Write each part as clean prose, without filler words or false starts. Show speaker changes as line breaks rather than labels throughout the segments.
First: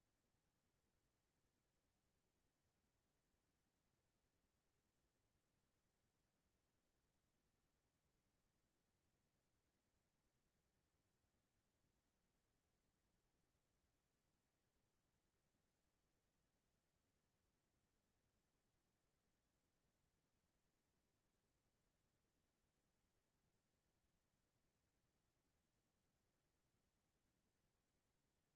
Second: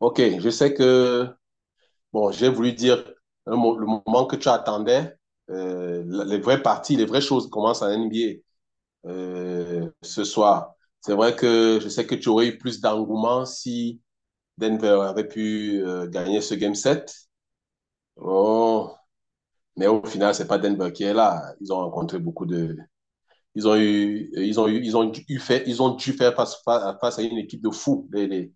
Ok, je sais que, bon, j'ai voulu dire le moment que tu attendais, les vraies parties, les vraies choses commencent à NBA ce soir. C'est vrai que je sais que tu aurais eu plus d'engouement si Denver avait pu gagner ce Game 7. Oh, mais au final, c'est pas Denver qui est là. Ils ont rencontré beaucoup de... Ils ont eu, ils ont dû faire face à une équipe de fous,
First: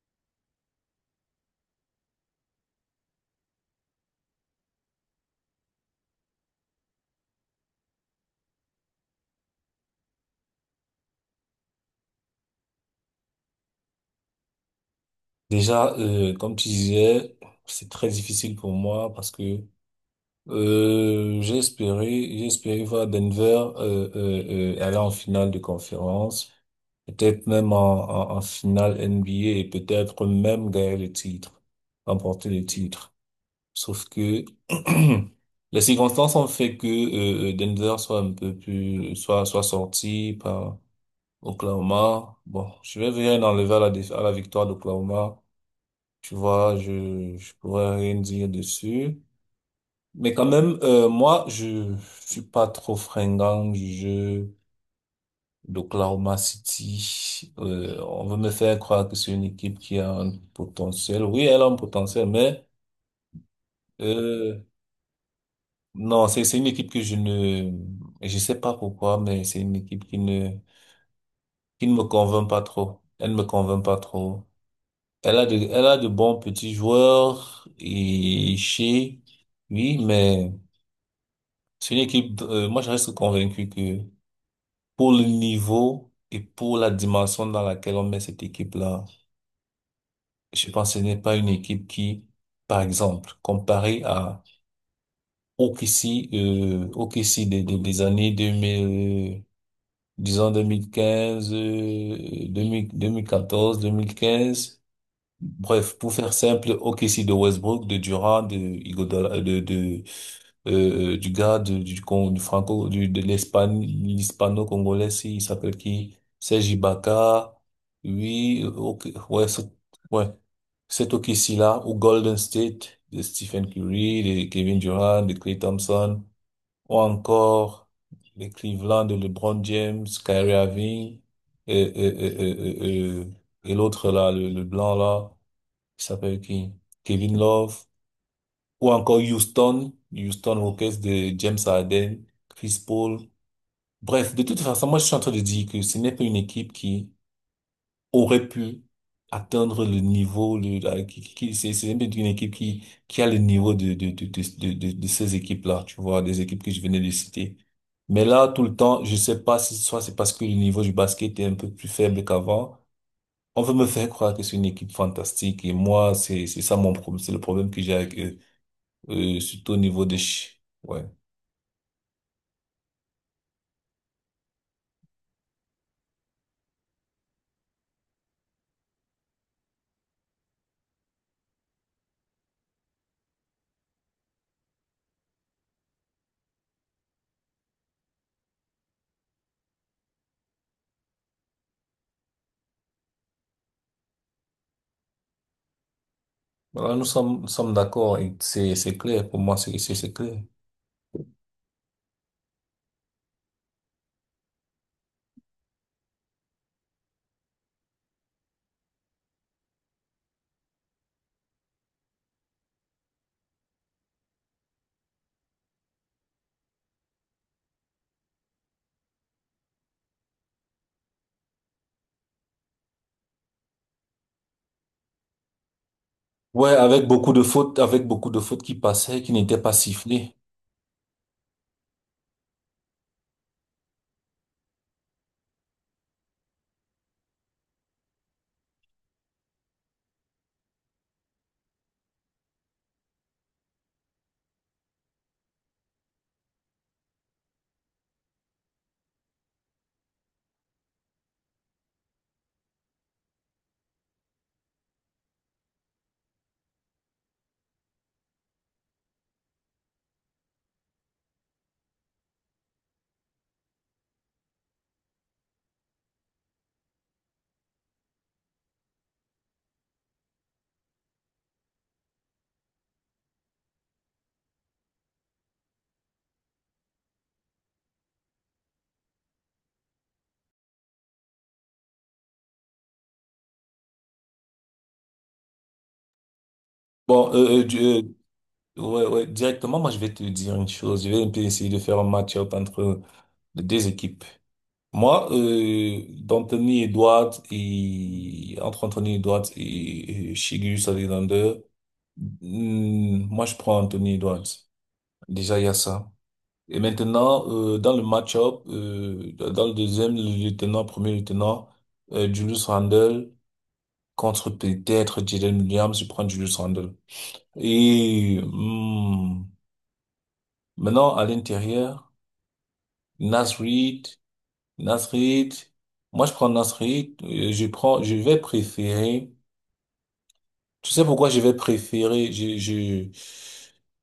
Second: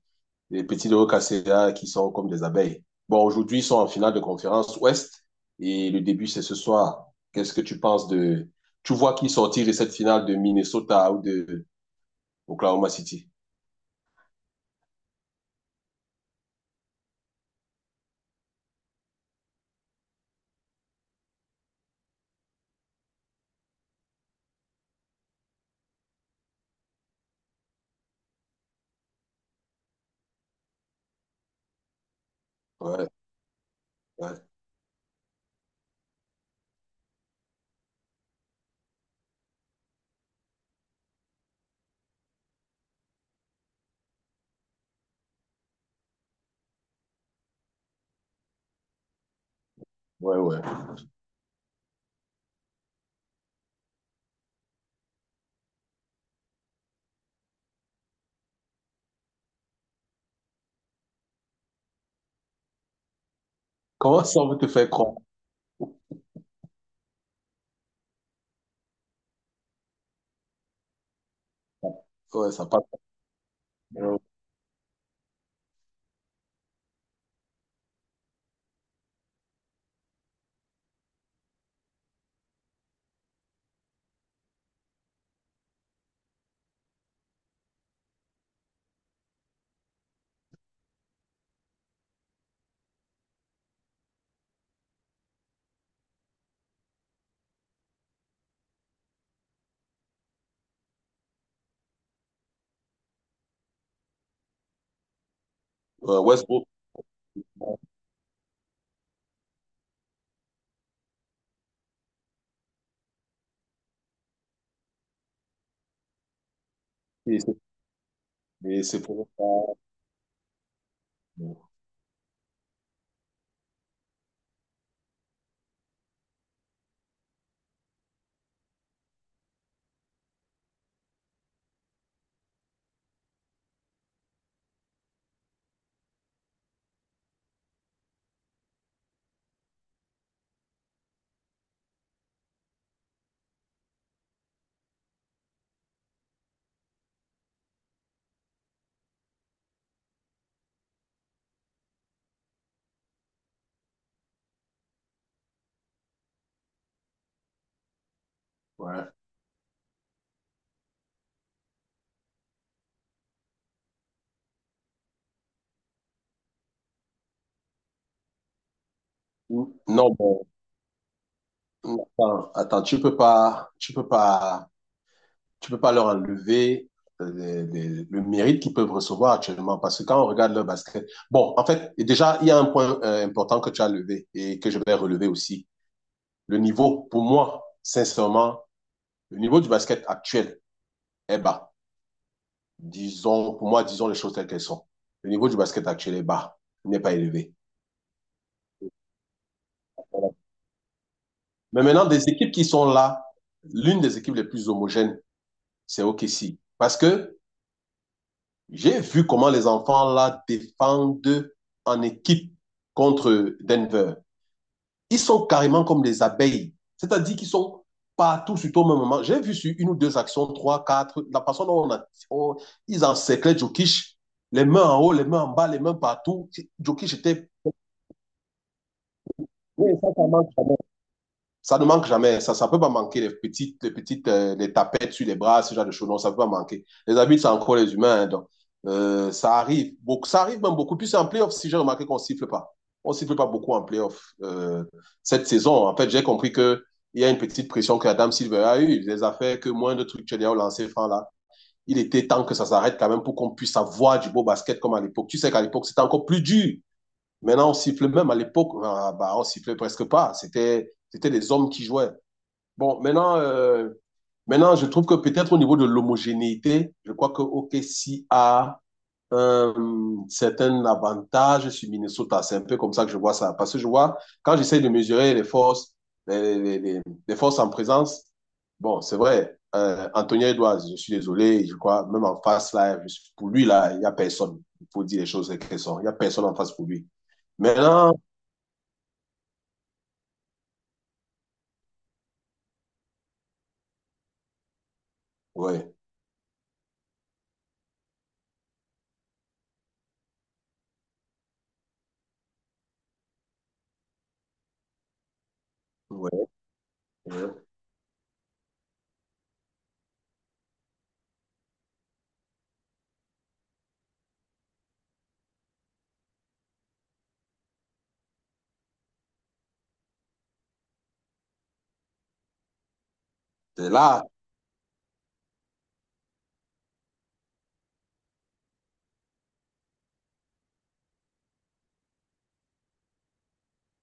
les petits de Casera qui sont comme des abeilles. Bon, aujourd'hui, ils sont en finale de conférence Ouest et le début, c'est ce soir. Qu'est-ce que tu penses de. Tu vois qui sortir de cette finale de Minnesota ou de Oklahoma City?
Déjà, comme tu disais, c'est très difficile pour moi parce que j'ai espéré voir Denver aller en finale de conférence, peut-être même en finale NBA et peut-être même gagner le titre, remporter le
Ouais,
titre. Sauf
ouais,
que les circonstances ont fait que Denver soit un peu plus, soit soit sorti par Oklahoma. Bon, je vais venir enlever à la victoire d'Oklahoma. Tu vois, je pourrais rien dire dessus. Mais
ouais,
quand
ouais.
même, moi, je suis pas trop fringant du jeu d'Oklahoma City. On veut me faire croire que c'est une équipe qui a un potentiel. Oui, elle a un potentiel, mais
Comment ça, on veut
euh,
te faire croire?
non, c'est une équipe que je ne, je sais pas pourquoi, mais c'est une équipe qui ne me convainc
Ouais,
pas
ça passe.
trop. Elle ne me convainc pas
Euh,
trop. Elle a de bons petits joueurs et chez, oui, mais c'est une équipe, moi je reste convaincu que pour le niveau et pour la dimension dans laquelle on met cette équipe-là, je pense que ce n'est pas une équipe qui, par exemple, comparée à OKC, OKC des années 2000, disons 2015, 2000 2014, 2015. Bref, pour faire
Westbrook,
simple, OKC de Westbrook, de Durant, de Iguodala, de du gars de- du, con- du franco, du, de l'Espagne, l'hispano-congolais, si, il s'appelle qui? Serge
et
Ibaka.
c'est
Oui,
et c'est
ok,
pour ça.
ouais, ouais, cet OKC-là, ou Golden State, de Stephen Curry, de Kevin Durant, de Klay Thompson, ou encore les Cleveland, de LeBron James, Kyrie Irving, et, et, et, et, et, et- et l'autre là, le blanc là. Il s'appelle qui? Kevin Love. Ou encore Houston. Houston Rockets de James Harden, Chris Paul. Bref, de toute façon, moi, je suis en train de dire que ce n'est pas une équipe qui aurait pu atteindre le niveau, le, la- qui- C'est une équipe qui a le niveau de ces équipes-là, tu vois, des équipes que je venais de citer. Mais là, tout le temps,
Ouais.
je sais pas si soit c'est parce que le niveau du basket est un peu plus faible qu'avant, on veut me faire croire que c'est une équipe fantastique et moi, c'est ça mon problème, c'est le problème que j'ai avec eux. Surtout au niveau
Non,
des
bon.
chi-. Ouais.
Attends, attends, tu peux pas leur enlever le mérite qu'ils peuvent recevoir actuellement parce que quand on regarde leur basket, bon, en fait, et déjà, il y a un point important que tu as levé et que je vais relever aussi. Le niveau, pour moi, sincèrement, le niveau du basket actuel est bas. Disons, pour moi, disons les choses telles qu'elles sont. Le niveau du basket actuel est bas, il
Voilà,
n'est pas
nous
élevé.
sommes d'accord et c'est clair. Pour moi, c'est
Voilà.
clair.
Mais maintenant, des équipes qui sont là, l'une des équipes les plus homogènes, c'est OKC. Parce que J'ai vu comment les enfants là défendent en équipe contre Denver. Ils sont carrément comme des abeilles, c'est-à-dire qu'ils sont partout sur au même moment. J'ai vu sur une ou deux actions, trois, quatre, la façon dont ils encerclaient Jokic, les mains en haut, les mains en bas, les mains partout.
Ouais, avec
Jokic
beaucoup de
était
fautes, avec beaucoup de fautes qui passaient, qui n'étaient pas
Oui, ça
sifflées.
marche. Ça ne manque jamais. Ça ne peut pas manquer les petites les tapettes sur les bras, ce genre de choses. Non, ça ne peut pas manquer. Les arbitres, c'est encore les humains. Hein, donc, ça arrive. Beaucoup, ça arrive même beaucoup plus en playoff, si j'ai remarqué qu'on ne siffle pas. On ne siffle pas beaucoup en playoff cette saison. En fait, j'ai compris qu'il y a une petite pression que Adam Silver a eue. Il les a fait que moins de trucs que au lancé franc là. Il était temps que ça s'arrête quand même pour qu'on puisse avoir du beau basket comme à l'époque. Tu sais qu'à l'époque, c'était encore plus dur. Maintenant, on siffle même à l'époque, on sifflait presque pas. C'était des hommes qui jouaient. Bon, maintenant, je trouve que peut-être au niveau de l'homogénéité, je crois que OKC a un certain avantage sur Minnesota. C'est un peu comme ça que je vois ça. Parce que je vois, quand j'essaie de mesurer les forces, les, les- les- les forces en présence, bon, c'est vrai, Anthony Edwards, je suis désolé, je crois, même en face, là, pour lui, là, il n'y a personne. Il faut dire les choses telles qu'elles sont. Il n'y a personne en face pour lui.
Bon,
Maintenant,
ouais, ouais, directement, moi, je vais te dire une chose. Je vais un peu essayer de faire un match-up entre les deux équipes. Moi,
ouais,
d'Anthony Edwards et entre Anthony Edwards et Shai Alexander, moi je prends Anthony Edwards. Déjà il y a ça.
ouais,
Et
ouais.
maintenant dans le match-up, dans le deuxième le lieutenant, premier lieutenant, Julius Randle contre peut-être Jalen Williams, je prends Julius Randle. Et maintenant à l'intérieur, Naz
C'est
Reid
là,
Nasrid, moi je prends Nasrid, je prends, je vais préférer, tu sais pourquoi je vais préférer,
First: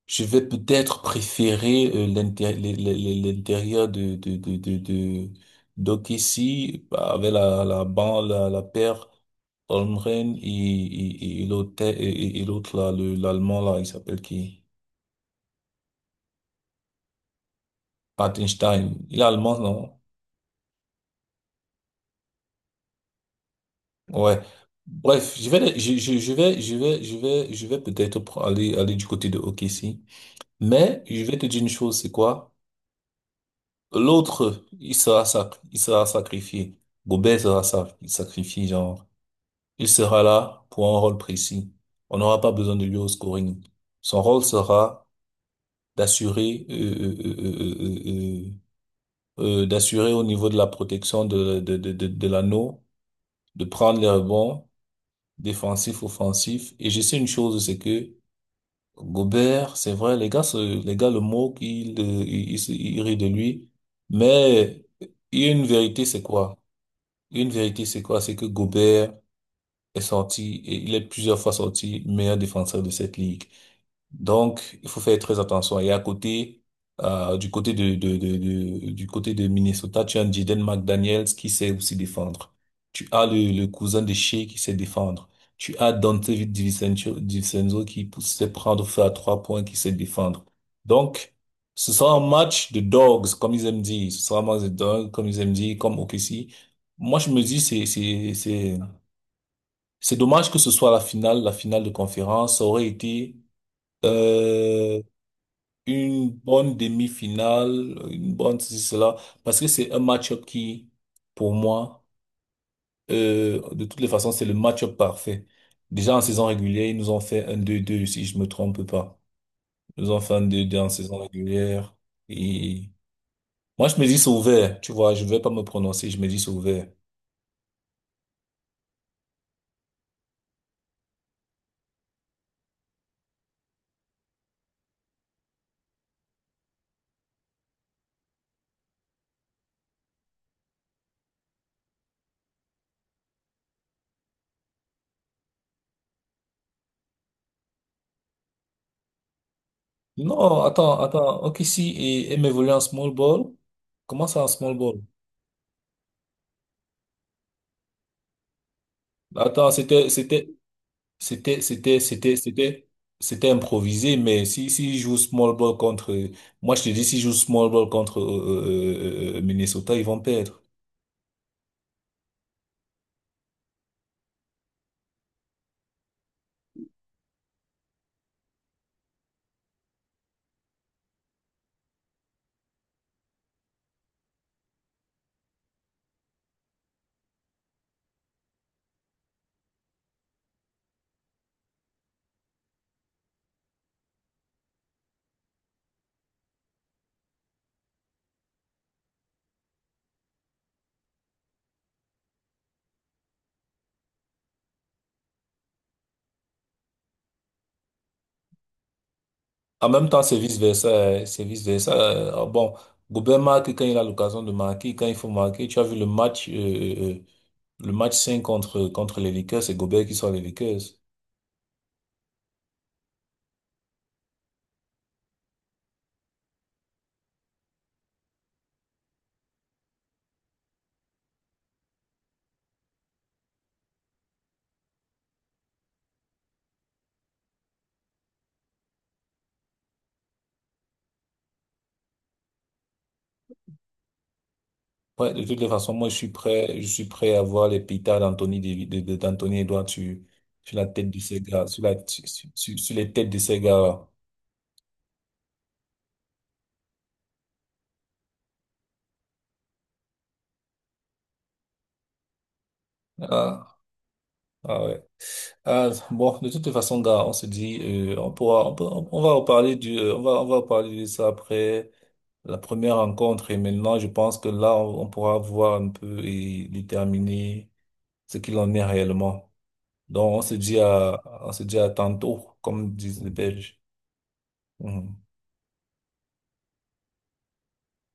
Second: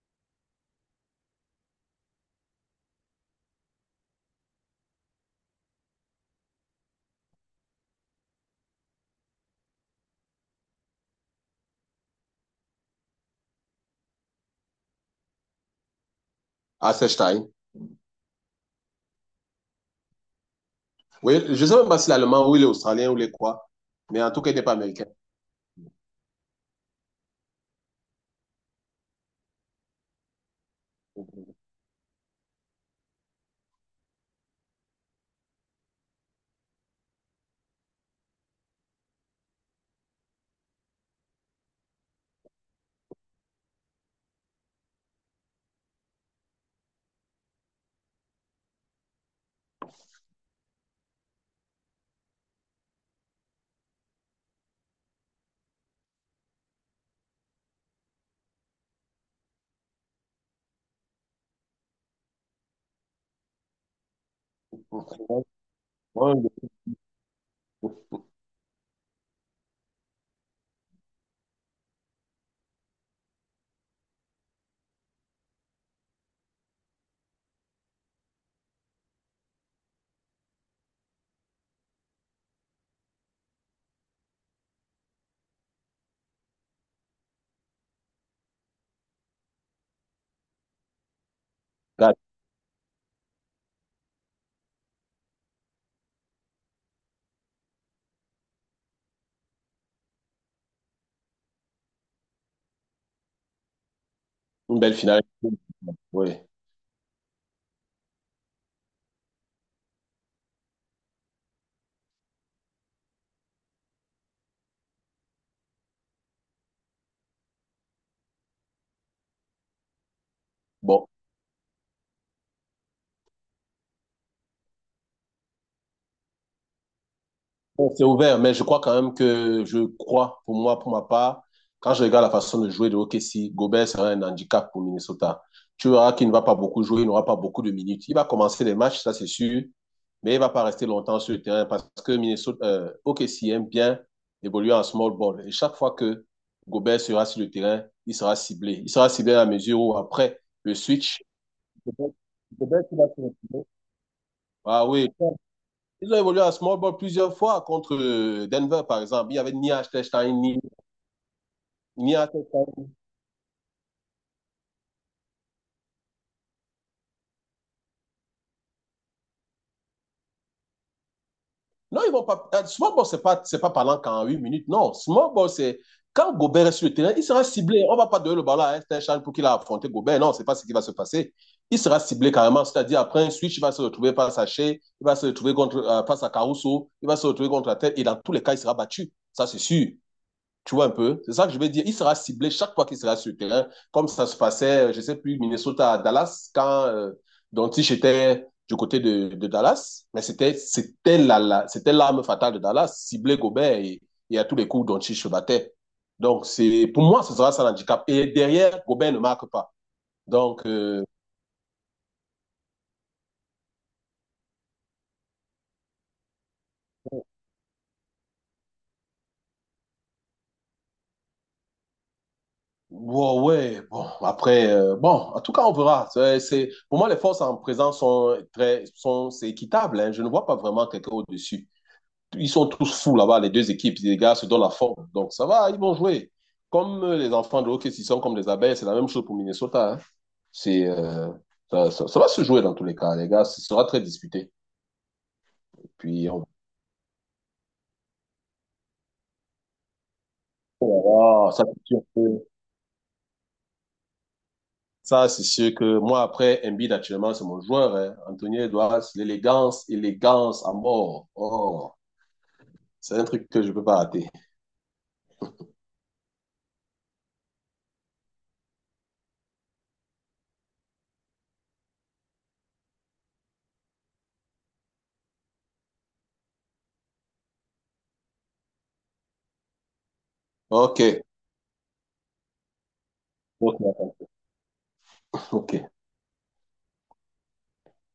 je vais peut-être préférer l'intérieur d'Okessi, bah, avec la paire, Holmgren et l'autre, et l'autre là, l'allemand là, il s'appelle qui?
à Stein.
Patenstein. Il est allemand, non?
Oui, je ne sais même pas s'il est allemand ou il est australien ou il est quoi, mais en
Ouais.
tout cas, il n'est pas américain.
Bref, je vais peut-être aller du côté de OKC. Mais je vais te dire une chose, c'est quoi? L'autre, il sera sacrifié. Gobert sera sacrifié, genre. Il sera là pour un rôle précis. On n'aura pas besoin de lui au scoring. Son rôle sera d'assurer, euh, euh, euh, euh, euh, d'assurer au niveau de la protection de l'anneau, de prendre les rebonds défensif, offensif. Et je sais une chose, c'est que Gobert, c'est vrai, les gars, les gars le moquent, ils rient de lui. Mais il y a une vérité, c'est
Ouais.
quoi? Une vérité, c'est quoi? C'est que Gobert est sorti, et il est plusieurs fois sorti meilleur défenseur de cette ligue. Donc, il faut faire très attention. Et à côté, du côté de Minnesota, tu as un Jaden McDaniels qui sait aussi défendre. Tu as le cousin de Shea qui sait défendre. Tu as Dante DiVincenzo qui sait prendre feu à 3 points, qui sait défendre. Donc, ce sera un match de dogs, comme ils aiment dire. Ce sera un match de dogs, comme ils aiment dire, comme OKC. Moi, je me dis, c'est dommage que ce soit la finale de conférence. Ça aurait été
Une belle
euh,
finale. Oui.
une bonne demi-finale, une bonne ceci, cela, parce que c'est un match-up qui, pour moi, de toutes les façons, c'est le match-up parfait. Déjà en saison régulière, ils nous ont fait un 2-2 si je me trompe pas. Ils nous ont fait un deux deux en
Bon.
saison régulière. Et moi, je me dis c'est ouvert, tu vois, je vais pas me prononcer, je me dis c'est ouvert.
Bon, c'est ouvert, mais je crois quand même que je crois, pour moi, pour ma part, quand je regarde la façon de jouer de OKC, Gobert sera un handicap pour Minnesota. Tu verras qu'il ne va pas beaucoup jouer, il n'aura pas beaucoup de minutes. Il va commencer les matchs, ça c'est sûr, mais il ne va pas rester longtemps sur le terrain parce que OKC aime bien évoluer en small ball. Et chaque fois que Gobert sera sur le terrain, il sera ciblé. Il sera ciblé à la mesure où après
Non,
le
attends,
switch.
attends. Ok, si
Gobert,
et m'évoluer en
Gobert, tu l'as
small
sur
ball.
le
Comment ça en small
Ah
ball?
oui, ils ont évolué à small ball plusieurs fois contre Denver, par exemple. Il y avait
Attends,
Stein, ni,
c'était, c'était,
ni
c'était,
Stein.
c'était, c'était improvisé, mais si joue small ball contre, moi je te dis, si joue small ball contre Minnesota, ils vont perdre.
Non, ils vont pas. Small ball, c'est pas parlant qu'en 8 minutes. Non, small ball, c'est quand Gobert est sur le terrain, il sera ciblé. On ne va pas donner le ballon à Stein pour qu'il a affronté Gobert. Non, c'est pas ce qui va se passer. Il sera ciblé carrément. C'est-à-dire, après un switch, il va se retrouver face à Shea, il va se retrouver contre, face à Caruso, il va se retrouver contre la tête. Et dans tous les cas, il sera battu. Ça, c'est sûr. Tu vois un peu? C'est ça que je veux dire. Il sera ciblé chaque fois qu'il sera sur le terrain, comme ça se passait, je sais plus, Minnesota à Dallas, quand Doncic était du côté de Dallas. Mais c'était l'arme fatale de Dallas, cibler Gobert et à tous les coups, Doncic se battait. Donc, c'est, pour moi, ce sera ça l'handicap. Et derrière, Gobert ne marque pas.
En même temps, c'est
Donc,
vice-versa, hein, c'est vice-versa. Ah bon, Gobert marque quand il a l'occasion de marquer, quand il faut marquer. Tu as vu le match 5 contre les Lakers, c'est Gobert qui sort les Lakers.
ouais, bon, après, bon, en tout cas, on verra. Pour moi, les forces en présence c'est équitable, hein. Je ne vois pas vraiment quelqu'un au-dessus. Ils sont tous fous là-bas, les deux équipes. Les gars se donnent la forme. Donc, ça va, ils vont jouer. Comme les enfants de hockey, s'ils sont comme des abeilles, c'est la même chose pour Minnesota, hein. C'est, euh, ça va se jouer dans tous les cas, les gars. Ce sera très disputé.
Ouais, de toutes les
Et
façons, moi,
puis, on
je suis prêt à voir les pétards d'Anthony, Davi- de- d'Anthony Edouard sur la tête de ces
verra.
gars, sur la, sur, sur- sur les têtes de ces gars.
Ça, c'est sûr que moi, après, Embiid, actuellement, c'est mon joueur, hein. Anthony Edwards, l'élégance, élégance à mort. Oh. C'est un truc que je
Ah,
peux pas rater.
ah ouais. Ah, bon, de toutes les façons, gars, on se dit, on va reparler de ça après la première rencontre. Et maintenant, je pense que là, on pourra voir un peu et déterminer ce qu'il en est réellement. Donc,
Ok.
on se dit à tantôt, comme disent les Belges.
Ok.
Mhm.
Ok.